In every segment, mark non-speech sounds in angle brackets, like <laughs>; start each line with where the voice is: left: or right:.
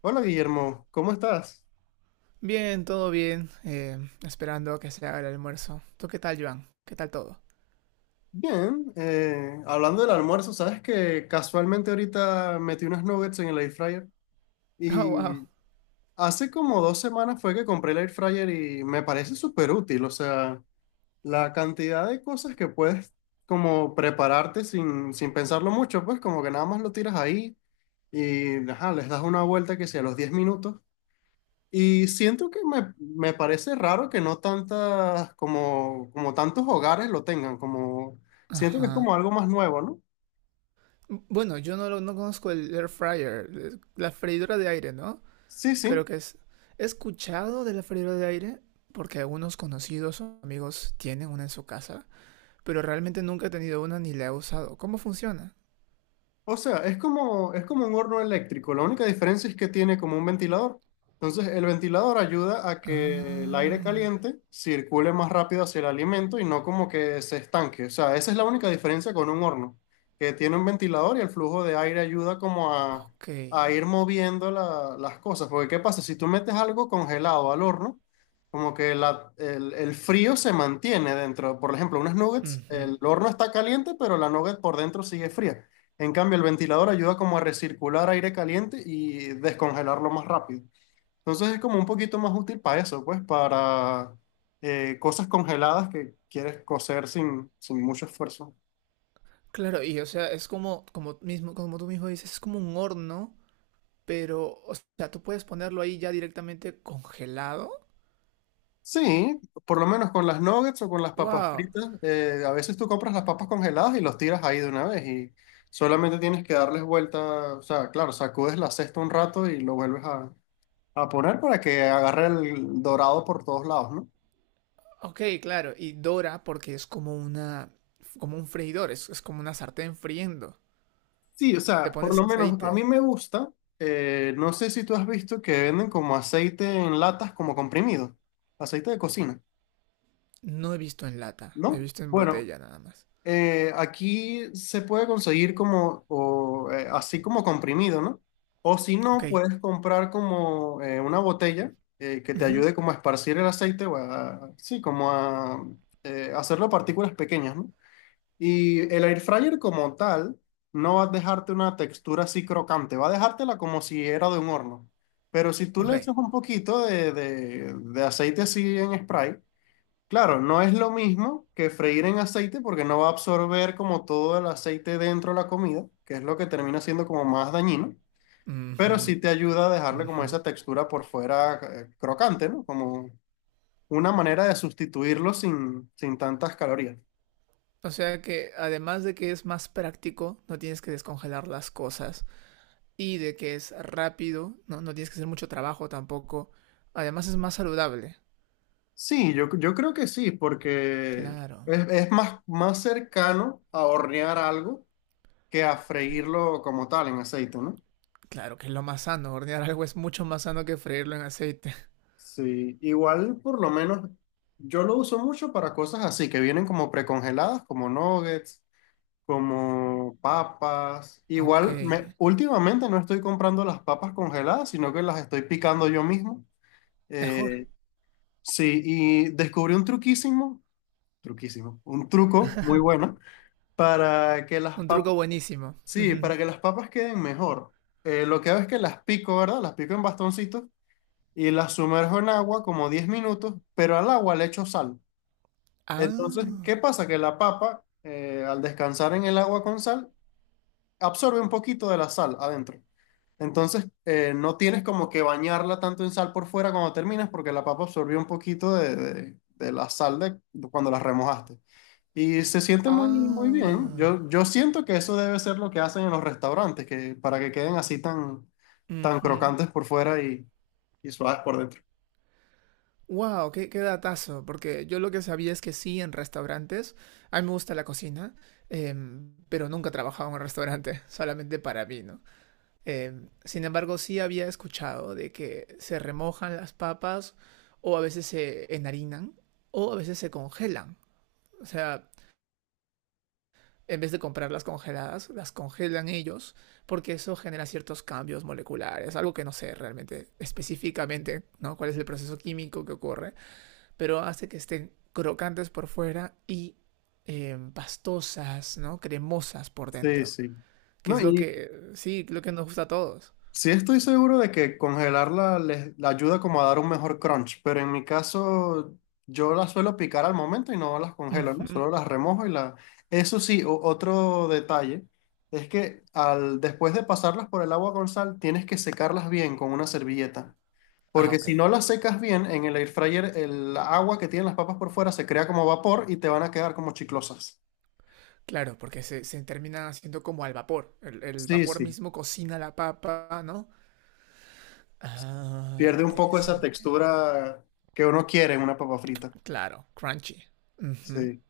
left: Hola Guillermo, ¿cómo estás?
right: Bien, todo bien. Esperando que se haga el almuerzo. ¿Tú qué tal, Joan? ¿Qué tal todo? <laughs>
left: Bien, hablando del almuerzo, sabes que casualmente ahorita metí unos nuggets en el air fryer
right: Oh, wow.
left: y hace como 2 semanas fue que compré el air fryer y me parece súper útil, o sea, la cantidad de cosas que puedes como prepararte sin pensarlo mucho, pues como que nada más lo tiras ahí y ajá, les das una vuelta que sea a los 10 minutos. Y siento que me parece raro que no tantas, como tantos hogares lo tengan, como siento que es como
right: Ajá.
left: algo más nuevo, ¿no?
right: Bueno, yo no, lo- no conozco el air fryer, la freidora de aire, ¿no?
left: Sí, sí.
right: Creo que es... He escuchado de la freidora de aire porque algunos conocidos o amigos tienen una en su casa, pero realmente nunca he tenido una ni la he usado. ¿Cómo funciona?
left: O sea, es como un horno eléctrico. La única diferencia es que tiene como un ventilador. Entonces, el ventilador ayuda a que el aire caliente circule más rápido hacia el alimento y no como que se estanque. O sea, esa es la única diferencia con un horno, que tiene un ventilador y el flujo de aire ayuda como a,
right: Ok.
left: a ir moviendo las cosas. Porque, ¿qué pasa? Si tú metes algo congelado al horno, como que el frío se mantiene dentro. Por ejemplo, unas nuggets,
right: Ujú.
left: el horno está caliente, pero la nugget por dentro sigue fría. En cambio, el ventilador ayuda como a recircular aire caliente y descongelarlo más rápido. Entonces es como un poquito más útil para eso, pues para cosas congeladas que quieres cocer sin mucho esfuerzo.
right: Claro, y o sea, mismo, como tú mismo dices, es como un horno. Pero, o sea, tú puedes ponerlo ahí ya directamente congelado.
left: Sí, por lo menos con las nuggets o con las papas
right: ¡Wow!
left: fritas, a veces tú compras las papas congeladas y los tiras ahí de una vez y solamente tienes que darles vuelta, o sea, claro, sacudes la cesta un rato y lo vuelves a poner para que agarre el dorado por todos lados, ¿no?
right: Ok, claro. Y dora porque es como una, como un freidor, es como una sartén friendo.
left: Sí, o
right: Le
left: sea, por
right: pones
left: lo menos
right: aceite.
left: a mí me gusta. No sé si tú has visto que venden como aceite en latas como comprimido, aceite de cocina,
right: No he visto en lata, he
left: ¿no?
right: visto en
left: Bueno,
right: botella nada más.
left: aquí se puede conseguir como, o, así como comprimido, ¿no? O si
right: Ok.
left: no, puedes comprar como una botella que te
right: Ujú.
left: ayude como a esparcir el aceite o a, sí, como a hacerlo partículas pequeñas, ¿no? Y el air fryer como tal no va a dejarte una textura así crocante, va a dejártela como si era de un horno. Pero si tú
right: Ok.
left: le echas un poquito de aceite así en spray, claro, no es lo mismo que freír en aceite porque no va a absorber como todo el aceite dentro de la comida, que es lo que termina siendo como más dañino, pero sí
right: Ujú.
left: te ayuda a dejarle como
right: Ujú.
left: esa textura por fuera crocante, ¿no? Como una manera de sustituirlo sin tantas calorías.
right: O sea que además de que es más práctico, no tienes que descongelar las cosas y de que es rápido, no tienes que hacer mucho trabajo tampoco. Además es más saludable.
left: Sí, yo creo que sí, porque
right: Claro.
left: es más, más cercano a hornear algo que a freírlo como tal en aceite, ¿no?
right: Claro que es lo más sano. Hornear algo es mucho más sano que freírlo en aceite. <laughs>
left: Sí, igual por lo menos yo lo uso mucho para cosas así, que vienen como precongeladas, como nuggets, como papas.
right: Ok.
left: Igual me, últimamente no estoy comprando las papas congeladas, sino que las estoy picando yo mismo.
right: Mejor.
left: Eh, sí, y descubrí un truquísimo, truquísimo, un truco muy bueno para que las
right: Un
left: papas,
right: truco buenísimo.
left: sí, para que
right: <laughs>
left: las papas queden mejor. Lo que hago es que las pico, ¿verdad? Las pico en bastoncitos y las sumerjo en agua como 10 minutos, pero al agua le echo sal. Entonces,
right: Ah.
left: ¿qué pasa? Que la papa, al descansar en el agua con sal, absorbe un poquito de la sal adentro. Entonces, no tienes como que bañarla tanto en sal por fuera cuando terminas, porque la papa absorbió un poquito de la sal de cuando la remojaste. Y se siente muy, muy bien.
right: Ah.
left: Yo siento que eso debe ser lo que hacen en los restaurantes, que para que queden así tan, tan
right: Ujú.
left: crocantes por fuera y suaves por dentro.
right: Wow, qué datazo. Porque yo lo que sabía es que sí, en restaurantes. A mí me gusta la cocina. Pero nunca he trabajado en un restaurante. <laughs> Solamente para mí, ¿no? Sin embargo, sí había escuchado de que se remojan las papas. O a veces se enharinan. O a veces se congelan. O sea, en vez de comprarlas congeladas, las congelan ellos, porque eso genera ciertos cambios moleculares, algo que no sé realmente específicamente, ¿no? Cuál es el proceso químico que ocurre, pero hace que estén crocantes por fuera y pastosas, ¿no? Cremosas por
left: Sí,
right: dentro,
left: sí.
right: que
left: No,
right: es lo
left: y
right: que, sí, lo que nos gusta a todos.
left: sí estoy seguro de que congelarla les la ayuda como a dar un mejor crunch, pero en mi caso yo las suelo picar al momento y no las congelo, ¿no?
right: Ujú.
left: Solo las remojo y la... Eso sí, otro detalle es que al, después de pasarlas por el agua con sal, tienes que secarlas bien con una servilleta.
right: Ah,
left: Porque
right: ok.
left: si no las secas bien, en el air fryer el agua que tienen las papas por fuera se crea como vapor y te van a quedar como chiclosas.
right: Claro, porque se termina haciendo como al vapor. El
left: Sí,
right: vapor
left: sí.
right: mismo cocina la papa, ¿no? Ah,
left: Pierde un poco esa
right: interesante.
left: textura que uno quiere en una papa frita.
right: Claro, crunchy. Ujú.
left: Sí.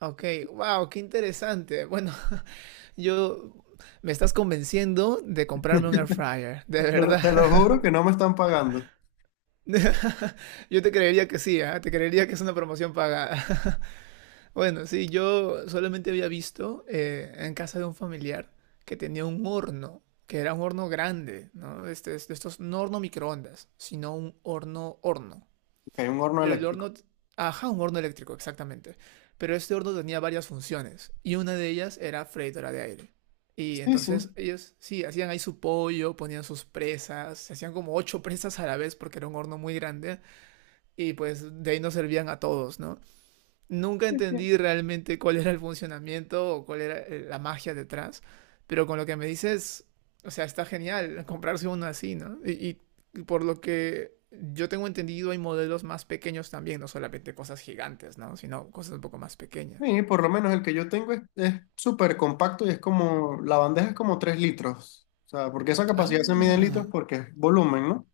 right: Ok, wow, qué interesante. Bueno, <laughs> yo me estás convenciendo de comprarme un air fryer, de
left: Te lo,
right: verdad.
left: te lo juro que no me están pagando.
right: <laughs> Yo te creería que sí, ¿ah? Te creería que es una promoción pagada. <laughs> Bueno, sí, yo solamente había visto en casa de un familiar que tenía un horno, que era un horno grande, ¿no? Este, estos, no horno microondas, sino un horno horno.
left: Que hay un horno
right: Pero el
left: eléctrico.
right: horno, ajá, un horno eléctrico, exactamente. Pero este horno tenía varias funciones y una de ellas era freidora de aire. Y
left: Sí, sí.
right: entonces ellos, sí, hacían ahí su pollo, ponían sus presas, se hacían como ocho <laughs> presas a la vez porque era un horno muy grande y pues de ahí nos servían a todos, ¿no? Nunca
left: Es que-
right: entendí realmente cuál era el funcionamiento o cuál era la magia detrás, pero con lo que me dices, o sea, está genial comprarse uno así, ¿no? Y por lo que yo tengo entendido, hay modelos más pequeños también, no solamente cosas gigantes, ¿no? Sino cosas un poco más pequeñas.
left: sí, por lo menos el que yo tengo es súper compacto y es como, la bandeja es como 3 litros. O sea, porque esa capacidad se mide en litros
right: Ah,
left: porque es volumen, ¿no?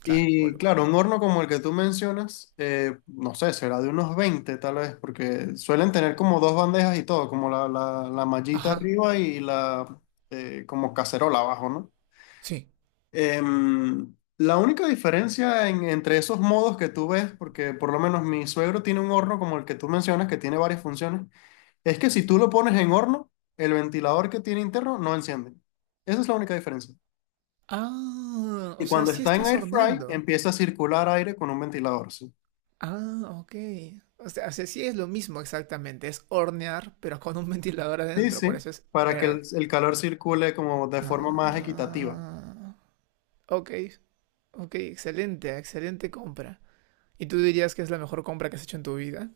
right: claro,
left: Y
right: volumen.
left: claro, un horno como el que tú mencionas, no sé, será de unos 20, tal vez, porque suelen tener como dos bandejas y todo, como la mallita
right: Ajá,
left: arriba y la como cacerola abajo, ¿no?
right: sí.
left: La única diferencia entre esos modos que tú ves, porque por lo menos mi suegro tiene un horno como el que tú mencionas, que tiene varias funciones, es que si tú lo pones en horno, el ventilador que tiene interno no enciende. Esa es la única diferencia.
right: Ah, o
left: Y
right: sea,
left: cuando
right: sí
left: está en
right: estás
left: air fry,
right: horneando.
left: empieza a circular aire con un ventilador. ¿Sí?
right: Ah, ok. O sea, sí es lo mismo exactamente. Es hornear, pero con un <laughs> ventilador
left: Sí,
right: adentro. Por
left: sí,
right: eso es
left: para que el,
right: air.
left: el calor circule como de forma más equitativa.
right: Ah, ok, ok, excelente, excelente compra. ¿Y tú dirías que es la mejor compra que has hecho en tu vida?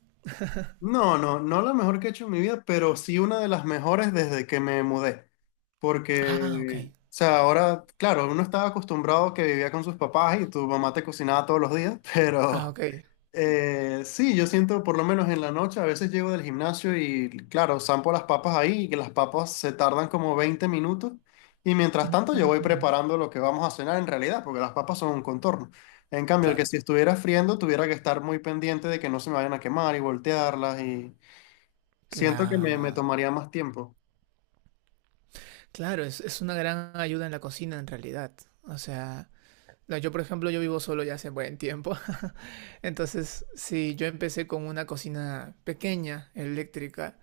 left: No, no, no la mejor que he hecho en mi vida, pero sí una de las mejores desde que me mudé.
right: Ah, ok,
left: Porque, o sea, ahora, claro, uno estaba acostumbrado que vivía con sus papás y tu mamá te cocinaba todos los días, <laughs>
right: ah,
left: pero
right: ok.
left: Sí, yo siento por lo menos en la noche, a veces llego del gimnasio y claro, zampo las papas ahí y que las papas se tardan como 20 minutos y mientras tanto yo voy
right: Mm,
left: preparando lo que vamos a cenar en realidad, porque las papas son un contorno. En cambio, el que
right: claro,
left: si estuviera friendo tuviera que estar muy pendiente de que no se me vayan a quemar y voltearlas y siento que me
right: claro.
left: tomaría más tiempo.
right: Claro, es una gran ayuda en la cocina en realidad. O sea, no, yo por ejemplo, yo vivo solo ya hace buen tiempo. <laughs> Entonces, sí, yo empecé con una cocina pequeña, eléctrica.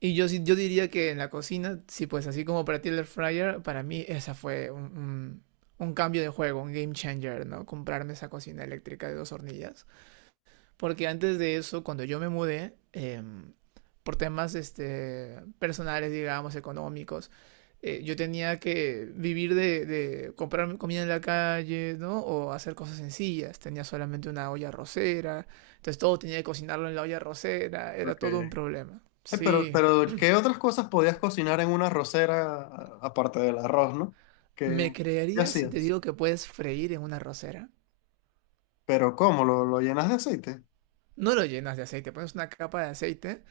right: Yo diría que en la cocina, sí, pues así como para ti el air fryer, para mí esa fue un cambio de juego, un game changer, ¿no? Comprarme esa cocina eléctrica de dos hornillas. Porque antes de eso, cuando yo me mudé, por temas este, personales, digamos, económicos, yo tenía que vivir de comprar comida en la calle, ¿no? O hacer cosas sencillas. Tenía solamente una olla arrocera, entonces todo tenía que cocinarlo en la olla arrocera, era
left: Ok.
right: todo un problema. Sí.
left: Pero, ¿qué otras cosas podías cocinar en una arrocera aparte del arroz, ¿no?
right: ¿Me
left: ¿Qué, qué
right: creerías si te
left: hacías?
right: digo que puedes freír en una arrocera?
left: Pero ¿cómo? ¿Lo llenas de aceite?
right: No lo llenas de aceite, pones una capa de aceite.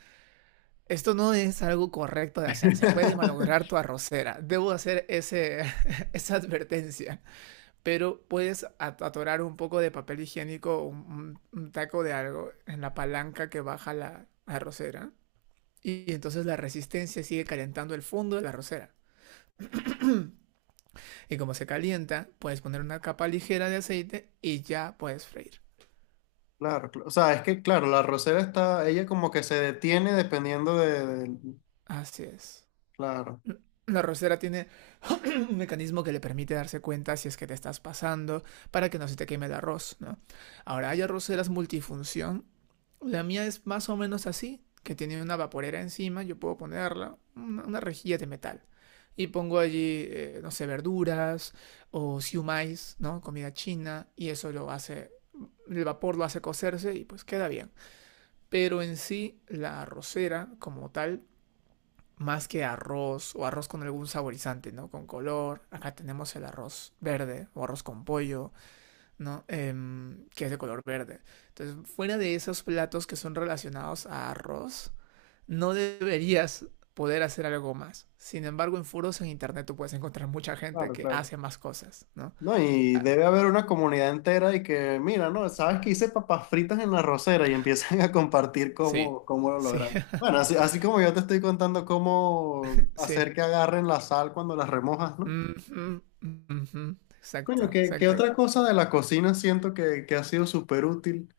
right: Esto no es algo correcto de hacer, se puede malograr
left: <laughs>
right: tu arrocera. Debo hacer <laughs> esa advertencia. Pero puedes atorar un poco de papel higiénico, taco de algo en la palanca que baja la arrocera. Y entonces la resistencia sigue calentando el fondo de la arrocera. Y como se calienta, puedes poner una capa ligera de aceite y ya puedes freír.
left: Claro, o sea, es que, claro, la rosera está, ella como que se detiene dependiendo de.
right: Así es.
left: Claro,
right: La rosera tiene <clears throat> <coughs> un mecanismo que le permite darse cuenta si es que te estás pasando para que no se te queme el arroz, ¿no? Ahora, hay arroceras multifunción. La mía es más o menos así, que tiene una vaporera encima, yo puedo ponerla, una rejilla de metal. Y pongo allí, no sé, verduras o siumais, ¿no? Comida china, y eso lo hace el vapor lo hace cocerse y pues queda bien. Pero en sí, la arrocera como tal, más que arroz o arroz con algún saborizante, ¿no? Con color. Acá tenemos el arroz verde o arroz con pollo, ¿no? Que es de color verde. Entonces, fuera de esos platos que son relacionados a arroz, no deberías poder hacer algo más. Sin embargo, en foros en internet tú puedes encontrar mucha gente
left: claro,
right: que
left: claro.
right: hace más cosas, ¿no?
left: No, y
right: Claro.
left: debe haber una comunidad entera y que, mira, no, sabes que hice papas fritas en la rosera y empiezan <laughs> a compartir
right: Sí,
left: cómo, cómo lo
right: sí,
left: logran.
right: <laughs>
left: Bueno, así, así como yo te estoy contando cómo
right: sí.
left: hacer que agarren la sal cuando las remojas, ¿no?
right: Mm -hmm, mm -hmm.
left: Coño,
right: Exacto,
left: qué
right: exacto.
left: otra cosa de la cocina siento que, ha sido súper útil.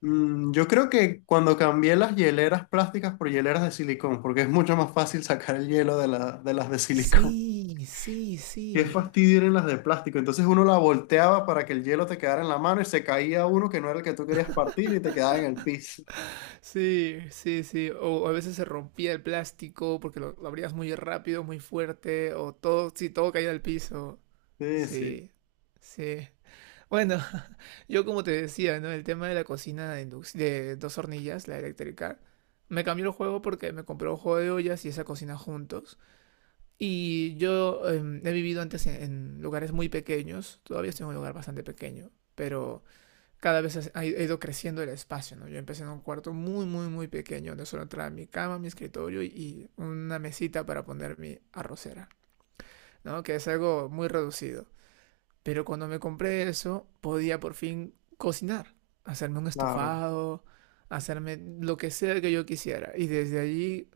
left: Yo creo que cuando cambié las hieleras plásticas por hieleras de silicón, porque es mucho más fácil sacar el hielo de, de las de silicón.
right: Sí, sí,
left: <laughs> Qué
right: sí.
left: fastidio eran las de plástico. Entonces uno la volteaba para que el hielo te quedara en la mano y se caía uno que no era el que tú querías partir y te quedaba en el piso.
right: Sí, sí, sí. O a veces se rompía el plástico porque lo abrías muy rápido, muy fuerte, o todo, sí, todo caía al piso.
left: Sí, sí,
right: Sí, sí. Bueno, <laughs> yo como te decía, ¿no? El tema de la cocina de dos hornillas, la eléctrica, me cambió el juego porque me compré un juego de ollas y esa cocina juntos. Y yo he vivido antes en lugares muy pequeños, todavía estoy en un lugar bastante pequeño, pero cada vez ha ido creciendo el espacio, ¿no? Yo empecé en un cuarto muy, muy, muy pequeño, donde solo entraba mi cama, mi escritorio y una mesita para poner mi arrocera, ¿no? Que es algo muy reducido. Pero cuando me compré eso, podía por fin cocinar, hacerme un
left: claro.
right: estofado, hacerme lo que sea que yo quisiera. Y desde allí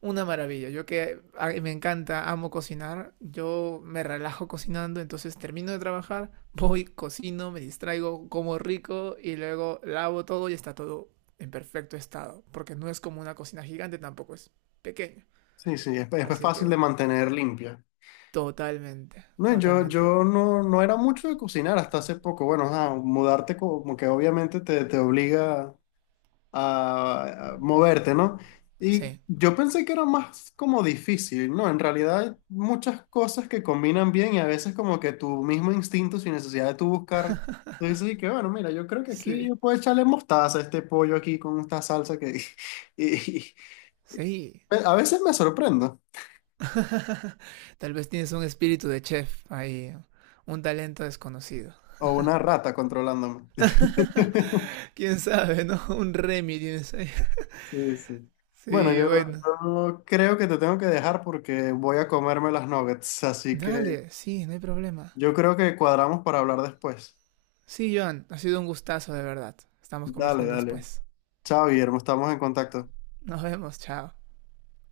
right: una maravilla. Yo que me encanta, amo cocinar. Yo me relajo cocinando, entonces termino de trabajar, voy, cocino, me distraigo, como rico y luego lavo todo y está todo en perfecto estado. Porque no es como una cocina gigante, tampoco es pequeño.
left: Sí, sí, es
right: Así
left: fácil de
right: que
left: mantener limpia.
right: totalmente,
left: No, yo,
right: totalmente.
left: yo no, no era mucho de cocinar hasta hace poco. Bueno, ajá, mudarte como que obviamente te obliga a moverte, ¿no? Y
right: Sí,
left: yo pensé que era más como difícil, ¿no? En realidad hay muchas cosas que combinan bien y a veces como que tu mismo instinto, sin necesidad de tú buscar, tú dices y que bueno, mira, yo creo que aquí
right: sí,
left: yo puedo echarle mostaza a este pollo aquí con esta salsa que... <laughs> y-
right: sí.
left: a veces me sorprendo,
right: <laughs> Tal vez tienes un espíritu de chef ahí, un talento desconocido.
left: o una rata controlándome. <laughs>
right: <laughs> ¿Quién sabe, no? Un Remy tienes ahí.
left: Sí, sí. Bueno,
right: Sí,
left: yo,
right: bueno.
left: yo creo que te tengo que dejar porque voy a comerme las nuggets, así que
right: Dale, sí, no hay problema.
left: yo creo que cuadramos para hablar después.
right: Sí, Joan, ha sido un gustazo de verdad. Estamos
left: Dale,
right: conversando
left: dale.
right: después.
left: Chao, Guillermo, estamos en contacto.
right: Nos vemos, chao.